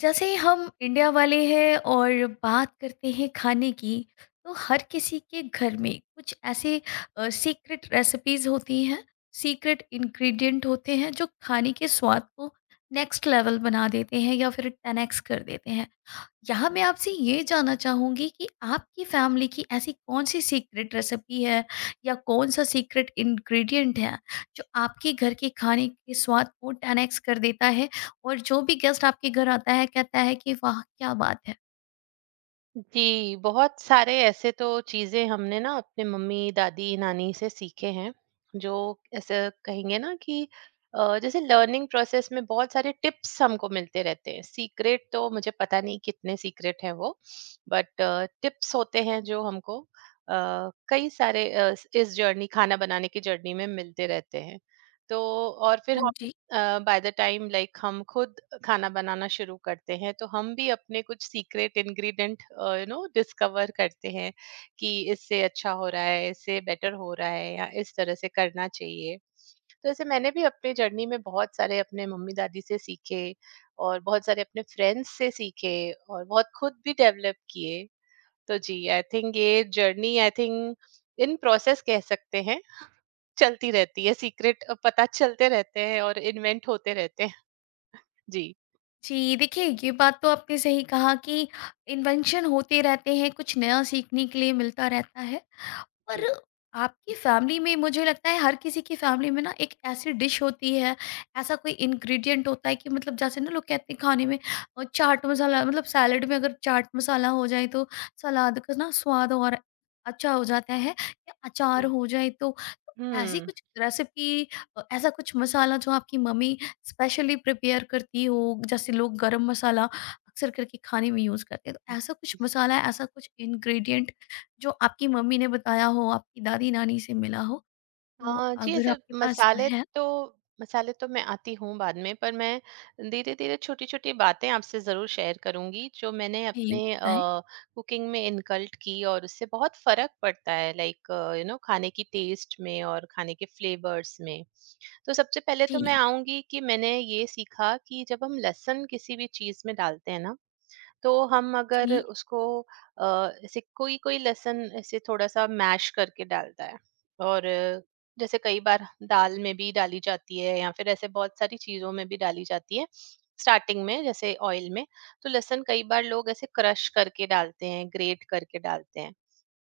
जैसे हम इंडिया वाले हैं और बात करते हैं खाने की तो हर किसी के घर में कुछ ऐसे सीक्रेट रेसिपीज होती हैं। सीक्रेट इंग्रेडिएंट होते हैं जो खाने के स्वाद को नेक्स्ट लेवल बना देते हैं या फिर 10x कर देते हैं। यहाँ मैं आपसे ये जानना चाहूँगी कि आपकी फैमिली की ऐसी कौन-सी सीक्रेट रेसिपी है या कौन-सा सीक्रेट इंग्रीडिएंट है, जो आपके घर के खाने के स्वाद को 10 एक्स कर देता है और जो भी गेस्ट आपके घर आता है कहता है कि वाह! क्या बात है? जी, बहुत सारे ऐसे तो चीज़ें हमने ना अपने मम्मी, दादी, नानी से सीखे हैं, जो ऐसे कहेंगे ना कि जैसे लर्निंग प्रोसेस में बहुत सारे टिप्स हमको मिलते रहते हैं। सीक्रेट तो मुझे पता नहीं कितने सीक्रेट हैं वो, बट टिप्स होते हैं जो हमको कई सारे इस जर्नी खाना बनाने की जर्नी में मिलते रहते हैं। तो और फिर हाँ हम जी। बाय द टाइम लाइक हम खुद खाना बनाना शुरू करते हैं तो हम भी अपने कुछ सीक्रेट इंग्रेडिएंट डिस्कवर करते हैं कि इससे अच्छा हो रहा है, इससे बेटर हो रहा है, या इस तरह से करना चाहिए। तो ऐसे मैंने भी अपने जर्नी में बहुत सारे अपने मम्मी दादी से सीखे, और बहुत सारे अपने फ्रेंड्स से सीखे, और बहुत खुद भी डेवलप किए। तो जी, आई थिंक ये journey, I think in process कह सकते हैं, चलती रहती है। सीक्रेट पता चलते रहते हैं और इन्वेंट होते रहते हैं। जी। जी, देखिए ये बात तो आपने सही कहा कि इन्वेंशन होते रहते हैं, कुछ नया सीखने के लिए मिलता रहता है। और आपकी फैमिली में मुझे लगता है हर किसी की फैमिली में ना एक ऐसी डिश होती है, ऐसा कोई इंग्रेडिएंट होता है कि मतलब जैसे ना लोग कहते हैं खाने में चाट मसाला मतलब सैलेड में अगर चाट मसाला हो जाए तो सलाद का ना स्वाद और अच्छा हो जाता है या अचार जी। हो जाए तो ऐसी हम्म। कुछ रेसिपी, ऐसा कुछ मसाला जो आपकी मम्मी स्पेशली प्रिपेयर करती हो। जैसे लोग गरम मसाला अक्सर करके खाने में यूज़ करते हैं तो ऐसा कुछ मसाला, ऐसा कुछ इंग्रेडिएंट जो आपकी मम्मी ने बताया हो, आपकी दादी-नानी से मिला हो, तो हाँ, जी, अगर ऐसे आपके पास है तो मसाले तो मैं आती हूँ बाद में, पर मैं धीरे-धीरे छोटी-छोटी बातें आपसे ज़रूर शेयर करूँगी, जो मैंने तो ये अपने बताएँ? कुकिंग में इनकल्ट की, और उससे बहुत फ़र्क पड़ता है लाइक खाने की टेस्ट में और खाने के फ्लेवर्स में। तो सबसे पहले तो मैं जी, आऊँगी कि मैंने ये सीखा कि जब हम लहसुन किसी भी चीज़ में डालते हैं ना, तो हम अगर जी, उसको ऐसे, कोई कोई लहसुन ऐसे थोड़ा सा मैश करके डालता है, और जैसे कई बार दाल में भी डाली जाती है या फिर ऐसे बहुत सारी चीजों में भी डाली जाती है, स्टार्टिंग में जैसे ऑयल में। तो लहसुन कई बार लोग ऐसे क्रश करके डालते हैं, ग्रेट करके डालते हैं।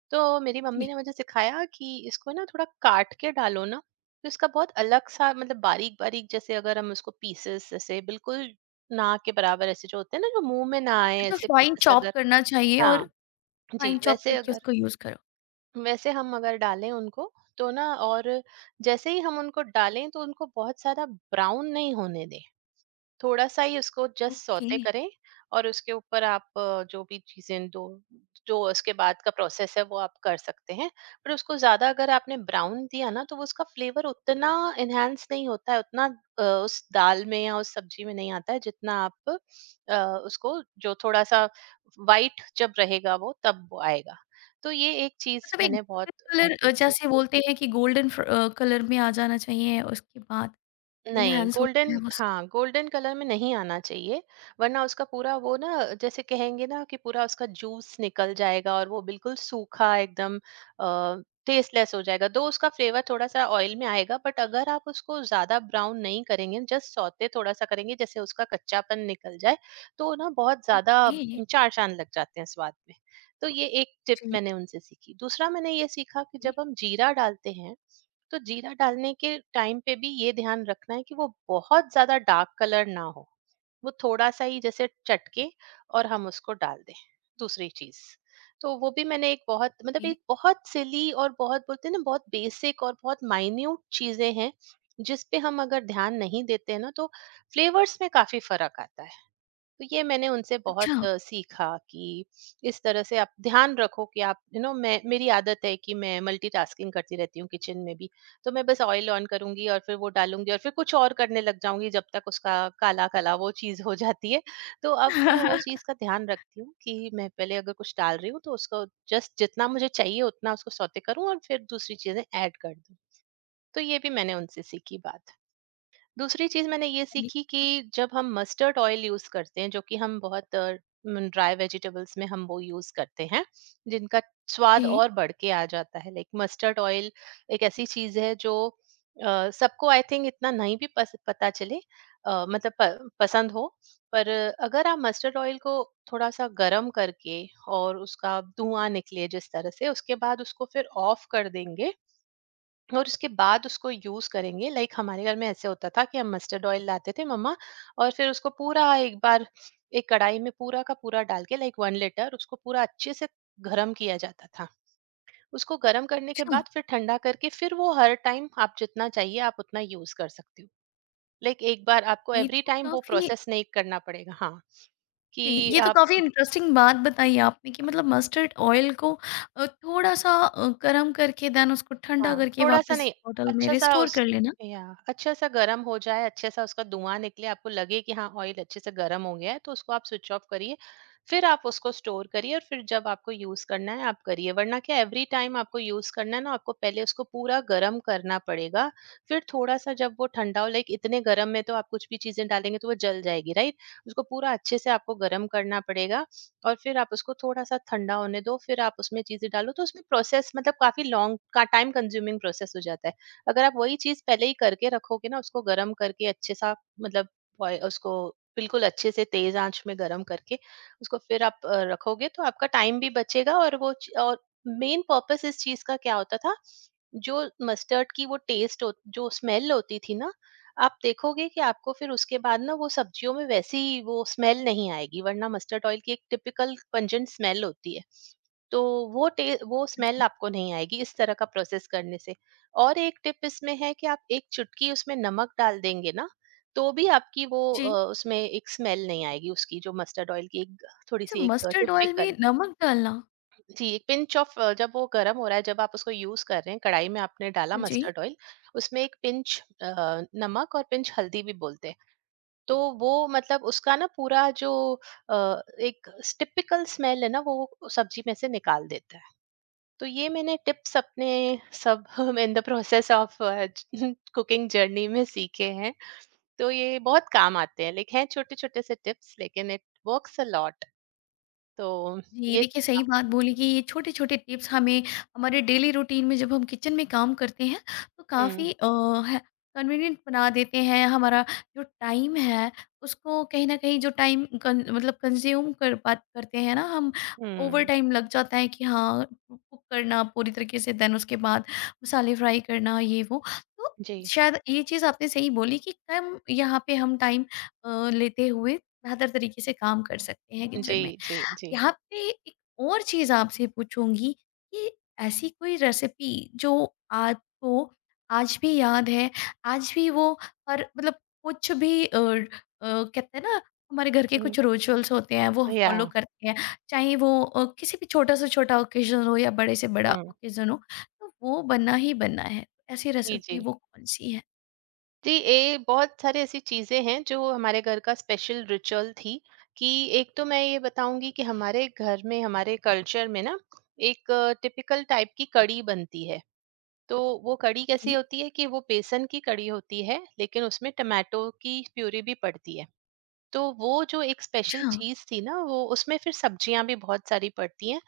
तो मेरी मम्मी जी। ने मुझे सिखाया कि इसको ना थोड़ा काट के डालो ना। तो इसका बहुत अलग सा, मतलब बारीक बारीक, जैसे अगर हम उसको पीसेस, जैसे बिल्कुल ना के बराबर, ऐसे जो होते हैं ना, जो मुंह में ना आए, मतलब ऐसे फाइन पीसेस चॉप अगर, करना चाहिए और हाँ। फाइन जी, चॉप करके उसको यूज़ करो। वैसे हम अगर डालें उनको, तो ना, और जैसे ही हम उनको डालें तो उनको बहुत ज्यादा ब्राउन नहीं होने दें। थोड़ा सा ही उसको जस्ट ओके, सौते करें, और उसके ऊपर आप जो भी चीजें दो, जो उसके बाद का प्रोसेस है वो आप कर सकते हैं। पर उसको ज्यादा अगर आपने ब्राउन दिया ना, तो वो उसका फ्लेवर उतना इनहेंस नहीं होता है, उतना उस दाल में या उस सब्जी में नहीं आता है, जितना आप अ, उसको, जो थोड़ा सा वाइट जब रहेगा वो, तब वो आएगा। तो ये एक चीज मतलब एक मैंने गोल्डन बहुत कलर, उनसे जैसे सीखी। बोलते हैं कि गोल्डन कलर में आ जाना चाहिए, उसके बाद नहीं, एनहांस गोल्डन, होता है वो सब। हाँ, गोल्डन कलर में नहीं आना चाहिए, वरना उसका पूरा वो, ना जैसे कहेंगे ना कि पूरा उसका जूस निकल जाएगा और वो बिल्कुल सूखा, एकदम टेस्टलेस हो जाएगा। दो उसका फ्लेवर थोड़ा-सा ऑयल में आएगा, बट अगर आप उसको ज़्यादा ब्राउन नहीं करेंगे, जस्ट सौते थोड़ा-सा करेंगे, जैसे उसका कच्चापन निकल जाए, तो ना, बहुत ज़्यादा ओके, जी, चार चाँद लग जाते हैं स्वाद में। तो ये एक टिप मैंने उनसे सीखी। दूसरा मैंने ये सीखा कि जब जी, हम जीरा डालते हैं, तो जीरा डालने के टाइम पे भी ये ध्यान रखना है कि वो बहुत ज्यादा डार्क कलर ना हो। वो थोड़ा सा ही जैसे चटके, और हम उसको डाल दें। दूसरी चीज, तो वो भी मैंने एक बहुत, मतलब जी। एक बहुत सिली, और बहुत, बोलते हैं ना, बहुत बेसिक और बहुत माइन्यूट चीजें हैं, जिस पे हम अगर ध्यान नहीं देते हैं ना, तो फ्लेवर्स में काफी फर्क आता है। तो ये मैंने उनसे बहुत अच्छा। सीखा कि इस तरह से आप ध्यान रखो कि आप, मैं, मेरी आदत है कि मैं मल्टीटास्किंग करती रहती हूँ किचन में भी। तो मैं बस ऑयल ऑन करूंगी और फिर वो डालूंगी और फिर कुछ और करने लग जाऊंगी, जब तक उसका काला काला वो चीज हो जाती है। तो अब मैं वो चीज का ध्यान रखती हूँ कि मैं पहले अगर कुछ डाल रही हूँ, तो उसको जस्ट जितना मुझे चाहिए उतना उसको सौते करूँ और फिर दूसरी चीजें ऐड कर दूँ। तो ये भी मैंने उनसे सीखी बात। दूसरी चीज़ मैंने ये अरे! सीखी कि जब हम मस्टर्ड ऑयल यूज़ करते हैं, जो कि हम बहुत ड्राई वेजिटेबल्स में हम वो यूज़ करते हैं, जिनका जी, स्वाद और बढ़ के आ जाता है। लाइक मस्टर्ड ऑयल एक ऐसी चीज़ है जो सबको आई थिंक इतना नहीं भी पस पता चले, मतलब प पसंद हो, पर अगर आप मस्टर्ड ऑयल को थोड़ा-सा गरम करके और उसका धुआँ निकले जिस तरह से, उसके बाद उसको फिर ऑफ कर देंगे, और उसके बाद उसको यूज करेंगे, लाइक हमारे घर में ऐसे होता था कि हम मस्टर्ड ऑयल लाते थे मम्मा, और फिर उसको पूरा एक बार, एक कढ़ाई में पूरा का पूरा डाल के, लाइक 1 लीटर, उसको पूरा अच्छे से गरम किया जाता था। उसको गरम करने के अच्छा, बाद फिर ठंडा करके, फिर वो हर टाइम आप जितना चाहिए आप उतना यूज कर सकते हो। लाइक एक बार, आपको ये एवरी तो टाइम वो काफ़ी, प्रोसेस नहीं करना पड़ेगा, हाँ, जी, कि ये तो आप, काफ़ी इंटरेस्टिंग बात बताई आपने कि मतलब मस्टर्ड ऑयल को थोड़ा-सा गरम करके देन उसको ठंडा हाँ, करके थोड़ा-सा वापस नहीं, बॉटल में अच्छा-सा रिस्टोर उस, कर लेना। या अच्छा-सा गरम हो जाए, अच्छा-सा उसका धुआँ निकले, आपको लगे कि हाँ, ऑयल अच्छे से गरम हो गया है, तो उसको आप स्विच ऑफ करिए। फिर आप उसको स्टोर करिए और फिर जब आपको यूज़ करना है, आप करिए। वरना क्या है, एवरी टाइम आपको यूज़ करना है ना, आपको पहले उसको पूरा गरम करना पड़ेगा, फिर थोड़ा-सा जब वो ठंडा हो, लाइक इतने गरम में तो आप कुछ भी चीज़ें डालेंगे, तो वो जल जाएगी, राइट? उसको पूरा अच्छे से आपको गरम करना पड़ेगा, और फिर आप उसको थोड़ा-सा ठंडा होने दो, फिर आप उसमें चीज़ें डालो, तो उसमें प्रोसेस, मतलब काफ़ी लॉन्ग का, टाइम कंज्यूमिंग प्रोसेस हो जाता है। अगर आप वही चीज़ पहले ही करके रखोगे ना, उसको गरम करके, अच्छे-सा मतलब, बॉय उसको बिल्कुल अच्छे से तेज़ आँच में गरम करके, उसको फिर आप रखोगे, तो आपका टाइम भी बचेगा, और वो च और, मेन पर्पस इस चीज़ का क्या होता था, जो मस्टर्ड की वो टेस्ट हो, जो स्मेल होती थी ना, आप देखोगे कि आपको फिर उसके बाद ना वो सब्जियों में वैसी वो स्मेल नहीं आएगी, वरना मस्टर्ड ऑयल की एक टिपिकल पंजेंट स्मेल होती है। तो वो टे वो स्मेल जी। आपको नहीं आएगी इस तरह का प्रोसेस करने से। और एक टिप इसमें है कि आप एक चुटकी उसमें नमक डाल देंगे ना, तो भी आपकी वो जी, उसमें एक स्मेल नहीं आएगी उसकी, जो मस्टर्ड ऑयल की एक थोड़ी अच्छा सी, एक मस्टर्ड ऑयल में टिपिकल। नमक डालना? जी, एक पिंच ऑफ, जब वो गर्म हो रहा है, जब आप उसको यूज कर रहे हैं, कढ़ाई में आपने डाला जी। मस्टर्ड ऑयल, उसमें एक पिंच नमक, और पिंच हल्दी भी बोलते हैं, तो वो मतलब उसका ना पूरा जो एक टिपिकल स्मेल है ना, वो सब्जी में से निकाल देता है। तो ये मैंने टिप्स अपने सब in the process of cooking journey में सीखे हैं। तो ये बहुत काम आते हैं, लाइक हैं छोटे छोटे से टिप्स, लेकिन इट वर्क्स अ लॉट। तो जी, ये। देखिए सही बात बोली कि ये छोटे-छोटे टिप्स हमें हमारे डेली रूटीन में जब हम किचन में काम करते हैं तो हम्म। काफ़ी अ, ह कन्वीनिएंट बना देते हैं। हमारा जो टाइम है उसको कहीं न कहीं जो टाइम कन मतलब कंज़्यूम कर पात करते हैं ना हम। ओवर हम्म। टाइम लग जाता है कि हाँ, कुक करना पूरी तरीके से देन उसके बाद मसाले फ्राई करना ये वो। तो जी। शायद ये चीज़ आपने सही बोली कि कम यहाँ पे हम टाइम लेते हुए बेहतर तरीके से काम कर सकते हैं किचन जी, में। जी, जी। यहाँ पे एक और चीज़ आपसे पूछूँगी कि ऐसी कोई रेसिपी जो आपको आज भी याद है, आज भी वो, और मतलब कुछ भी कहते हैं ना हमारे घर के कुछ हुँ। रिचुअल्स होते हैं वो या। फॉलो करते हैं, चाहे वो किसी भी छोटा से छोटा ओकेज़न हो या बड़े से बड़ा हुँ, ओकेज़न हो, तो वो बनना ही बनना है। ऐसी जी, रेसिपी जी। वो कौन-सी है? जी, ये बहुत सारी ऐसी चीज़ें हैं जो हमारे घर का स्पेशल रिचुअल थी, कि एक तो मैं ये बताऊँगी कि हमारे घर में, हमारे कल्चर में ना, एक टिपिकल टाइप की कढ़ी बनती है। तो वो कढ़ी कैसी ओके, होती है कि वो बेसन की कढ़ी होती है, लेकिन उसमें टोमेटो की प्यूरी भी पड़ती है। तो वो जो एक स्पेशल अच्छा। चीज़ थी ना, वो उसमें फिर सब्जियाँ भी बहुत सारी पड़ती हैं।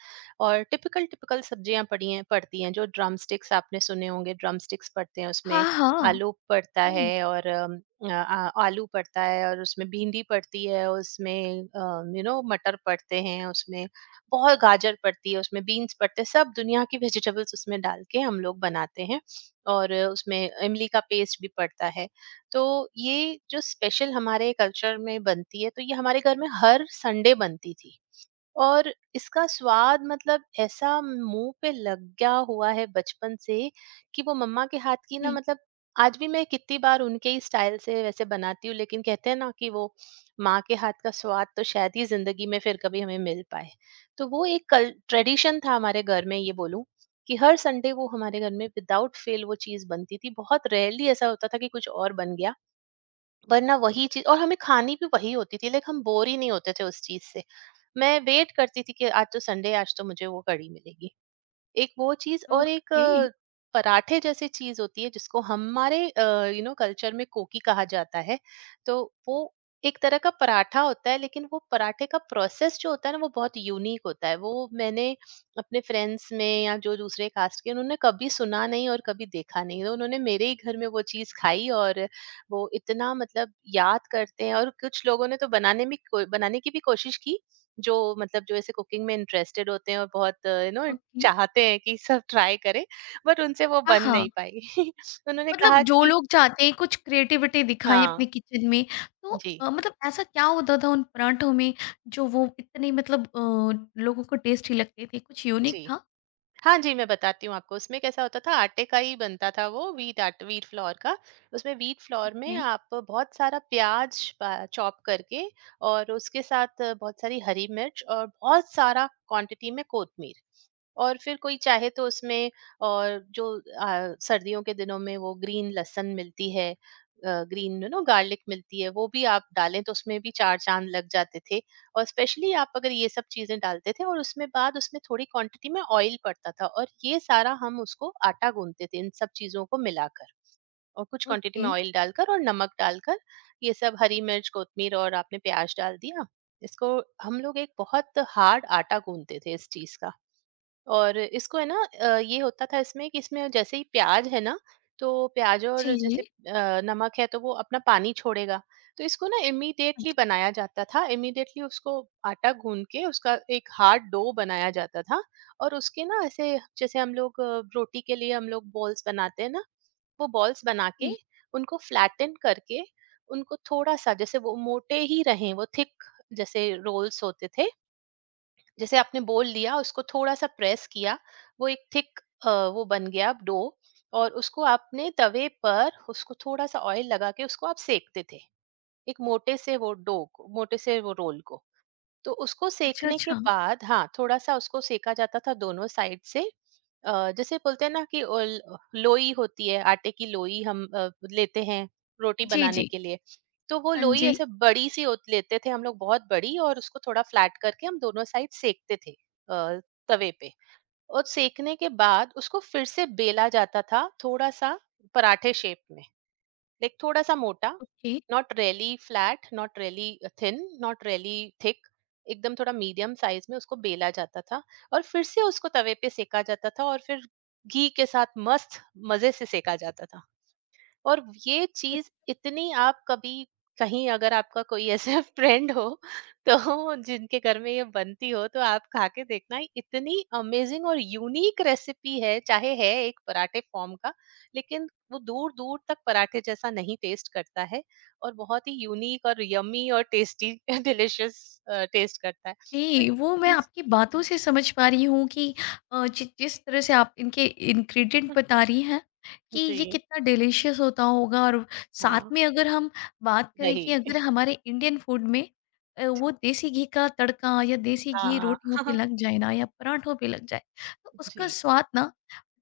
और टिपिकल टिपिकल सब्जियाँ पड़ी हैं पड़ती हैं, जो ड्रमस्टिक्स, आपने सुने होंगे, ड्रमस्टिक्स पड़ते हैं हाँ, उसमें, हाँ। आलू पड़ता जी, है और आ, आ- आलू पड़ता है, और उसमें भिंडी पड़ती है, उसमें मटर पड़ते हैं उसमें, बहुत गाजर पड़ती है, उसमें बीन्स पड़ते हैं, सब दुनिया की वेजिटेबल्स उसमें डाल के हम लोग बनाते हैं। और उसमें इमली का पेस्ट भी पड़ता है। तो ये जो स्पेशल हमारे कल्चर में बनती है, तो ये हमारे घर में हर संडे बनती थी, और इसका स्वाद, मतलब ऐसा मुंह पे लग गया हुआ है बचपन से, कि वो मम्मा के हाथ की ना, जी। मतलब आज भी मैं कितनी बार उनके ही स्टाइल से वैसे बनाती हूँ, लेकिन कहते हैं ना कि वो, माँ के हाथ का स्वाद तो शायद ही जिंदगी में फिर कभी हमें मिल पाए। तो वो एक कल ट्रेडिशन था हमारे घर में, ये बोलूँ, कि हर संडे वो हमारे घर में विदाउट फेल वो चीज़ बनती थी। बहुत रेयरली ऐसा होता था कि कुछ और बन गया, वरना वही चीज और हमें खानी भी वही होती थी, लाइक हम बोर ही नहीं होते थे उस चीज से। मैं वेट करती थी कि आज तो संडे, आज तो मुझे वो कड़ी मिलेगी। एक वो चीज़, और एक ओके, पराठे जैसी चीज़ होती है, जिसको हमारे कल्चर में कोकी कहा जाता है। तो वो एक तरह का पराठा होता है लेकिन वो पराठे का प्रोसेस जो होता है ना वो बहुत यूनिक होता है। वो मैंने अपने फ्रेंड्स में या जो दूसरे कास्ट के उन्होंने कभी सुना नहीं और कभी देखा नहीं। तो उन्होंने मेरे ही घर में वो चीज़ खाई और वो इतना मतलब याद करते हैं और कुछ लोगों ने तो बनाने में को बनाने की भी कोशिश की, जो मतलब जो ऐसे कुकिंग में इंटरेस्टेड होते हैं और बहुत यू नो ओके। चाहते हैं कि सब ट्राई करें, बट उनसे वो हाँ, बन नहीं हाँ। पाई। उन्होंने मतलब कहा जो कि लोग चाहते हैं कुछ क्रिएटिविटी दिखाएँ हाँ, अपने किचन में, तो जी, मतलब ऐसा क्या होता था उन पराठों में जो वो इतने मतलब लोगों को टेस्टी लगते थे? कुछ यूनिक जी। था? हाँ जी, मैं बताती हूँ आपको। उसमें कैसा होता था आटे का ही बनता था वो व्हीट फ्लोर का। उसमें व्हीट फ्लोर में ओके, आप बहुत सारा प्याज़ प चॉप करके और उसके साथ बहुत सारी हरी मिर्च और बहुत सारा क्वांटिटी में कोतमीर और फिर कोई चाहे तो उसमें और जो सर्दियों के दिनों में वो ग्रीन लहसुन मिलती है ग्रीन यू नो गार्लिक मिलती है वो भी आप डालें तो उसमें भी चार चांद लग जाते थे। और स्पेशली आप अगर ये सब चीजें डालते थे और उसमें बाद उसमें थोड़ी क्वांटिटी में ऑयल पड़ता था और ये सारा हम उसको आटा गूंथते थे इन सब चीजों को मिलाकर और कुछ क्वांटिटी ओके। में ऑयल डालकर और नमक डालकर ये सब हरी मिर्च कोतमीर और आपने प्याज डाल दिया। इसको हम लोग एक बहुत हार्ड आटा गूंथते थे इस चीज का। और इसको है ना ये होता था इसमें कि इसमें जैसे ही प्याज है ना तो प्याज जी, और जी। जैसे नमक है तो वो अपना पानी छोड़ेगा। तो इसको ना हाँ इमीडिएटली जी। बनाया जाता था, इमीडिएटली उसको आटा गूंद के उसका एक हार्ड डो बनाया जाता था। और उसके ना ऐसे जैसे हम लोग रोटी के लिए हम लोग बॉल्स बनाते हैं ना वो बॉल्स बना के जी। उनको फ्लैटन करके उनको थोड़ा सा जैसे वो मोटे ही रहें, वो थिक जैसे रोल्स होते थे, जैसे आपने बोल लिया उसको थोड़ा सा प्रेस किया वो एक थिक वो बन गया डो। और उसको आपने तवे पर उसको थोड़ा सा ऑयल लगा के उसको आप सेकते थे, एक मोटे से वो डो को मोटे से वो रोल को। तो उसको अच्छा, सेकने के अच्छा। बाद हाँ, थोड़ा-सा उसको सेका जाता था दोनों साइड से। जैसे बोलते हैं ना कि ओल लोई होती है, आटे की लोई हम लेते हैं रोटी जी, बनाने जी। के लिए। तो वो हाँ लोई जी। ऐसे बड़ी-सी होत लेते थे हम लोग बहुत बड़ी और उसको थोड़ा फ्लैट करके हम दोनों साइड सेकते थे तवे पे। और सेकने के बाद उसको फिर से बेला जाता था थोड़ा-सा पराठे शेप में। लाइक थोड़ा सा मोटा, okay. Not really flat, not really thin, not really thick, एकदम थोड़ा मीडियम साइज में उसको बेला जाता था। और फिर से उसको तवे पे सेका जाता था और फिर घी के साथ मस्त मजे से सेका जाता था। और ये चीज इतनी, आप कभी कहीं अगर आपका कोई ऐसा फ्रेंड हो तो जिनके घर में ये बनती हो तो आप खा के देखना, इतनी अमेजिंग और यूनिक रेसिपी है, चाहे है एक पराठे फॉर्म का लेकिन वो दूर दूर तक पराठे जैसा नहीं टेस्ट करता है। और बहुत ही यूनिक और यमी और टेस्टी डिलिशियस टेस्ट करता है। तो ये जी, वो मैं चीज। आपकी बातों से समझ पा रही हूँ कि अ, जि जिस तरह से आप इनके इंग्रीडिएंट बता रही हैं कि ये जी। कितना डिलीशियस होता होगा। और साथ हाँ, में अगर हम बात करें कि दही। अगर हमारे इंडियन फूड में वो देसी घी का तड़का या देसी घी हाँ। रोटियों पे लग जाए ना या पराठों पे लग जाए, तो उसका जी। स्वाद ना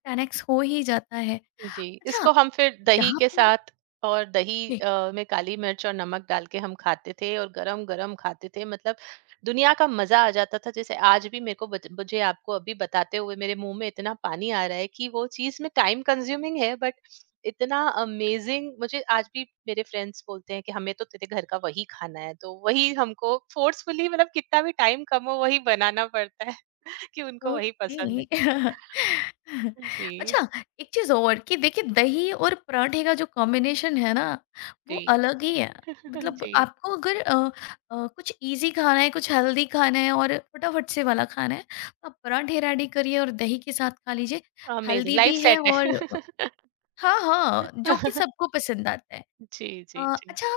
10 एक्स हो ही जाता है। जी, अच्छा, इसको हम फिर दही यहाँ के पे साथ और दही में काली मिर्च और नमक डाल के हम खाते थे और गरम गरम खाते थे, मतलब दुनिया का मजा आ जाता था। जैसे आज भी मेरे को मुझे आपको अभी बताते हुए मेरे मुंह में इतना पानी आ रहा है कि वो चीज में टाइम कंज्यूमिंग है बट इतना अमेजिंग। मुझे आज भी मेरे फ्रेंड्स बोलते हैं कि हमें तो तेरे घर का वही खाना है, तो वही हमको फोर्सफुली मतलब कितना भी टाइम कम हो वही बनाना पड़ता है। कि उनको वही पसंद ओके। है। जी। अच्छा, एक चीज और कि देखिए दही और पराठे का जो कॉम्बिनेशन है ना वो जी। अलग ही है। मतलब जी। आपको अगर कुछ इजी खाना है, कुछ हेल्दी खाना है और फटाफट से वाला खाना है तो आप पराठे रेडी करिए और दही के साथ खा लीजिए। अमेज़िंग हेल्दी लाइफ़ भी है सेट और है। हाँ हाँ जो कि सबको पसंद आता है। जी, अ, जी, जी। अच्छा,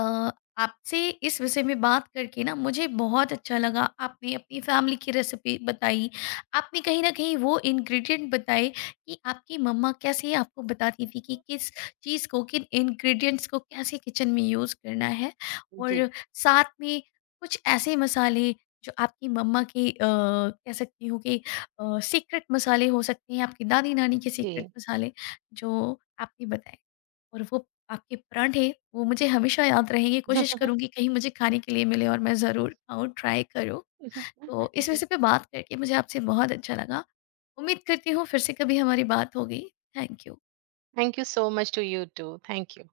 अ, आपसे इस विषय में बात करके ना मुझे बहुत अच्छा लगा। आपने अपनी फैमिली की रेसिपी बताई, आपने कहीं न कहीं वो इंग्रीडिएंट बताए कि आपकी मम्मा कैसे आपको बताती थी कि किस चीज़ को, किन इंग्रीडिएंट्स को कैसे किचन में यूज़ करना है, जी, और साथ में कुछ ऐसे मसाले जो आपकी मम्मा के, कह सकती हूँ कि सीक्रेट मसाले हो सकते हैं, आपकी दादी-नानी के जी। सीक्रेट मसाले जो आपने बताए। और वो आपके परांठे वो मुझे हमेशा याद रहेंगे। कोशिश करूँगी कहीं मुझे खाने के लिए मिले और मैं ज़रूर खाऊँ, ट्राई करूँ। तो इस जी। विषय पे बात करके मुझे आपसे बहुत अच्छा लगा। उम्मीद करती हूँ फिर से कभी हमारी बात होगी। Thank you. Thank you so much to you too. Thank you.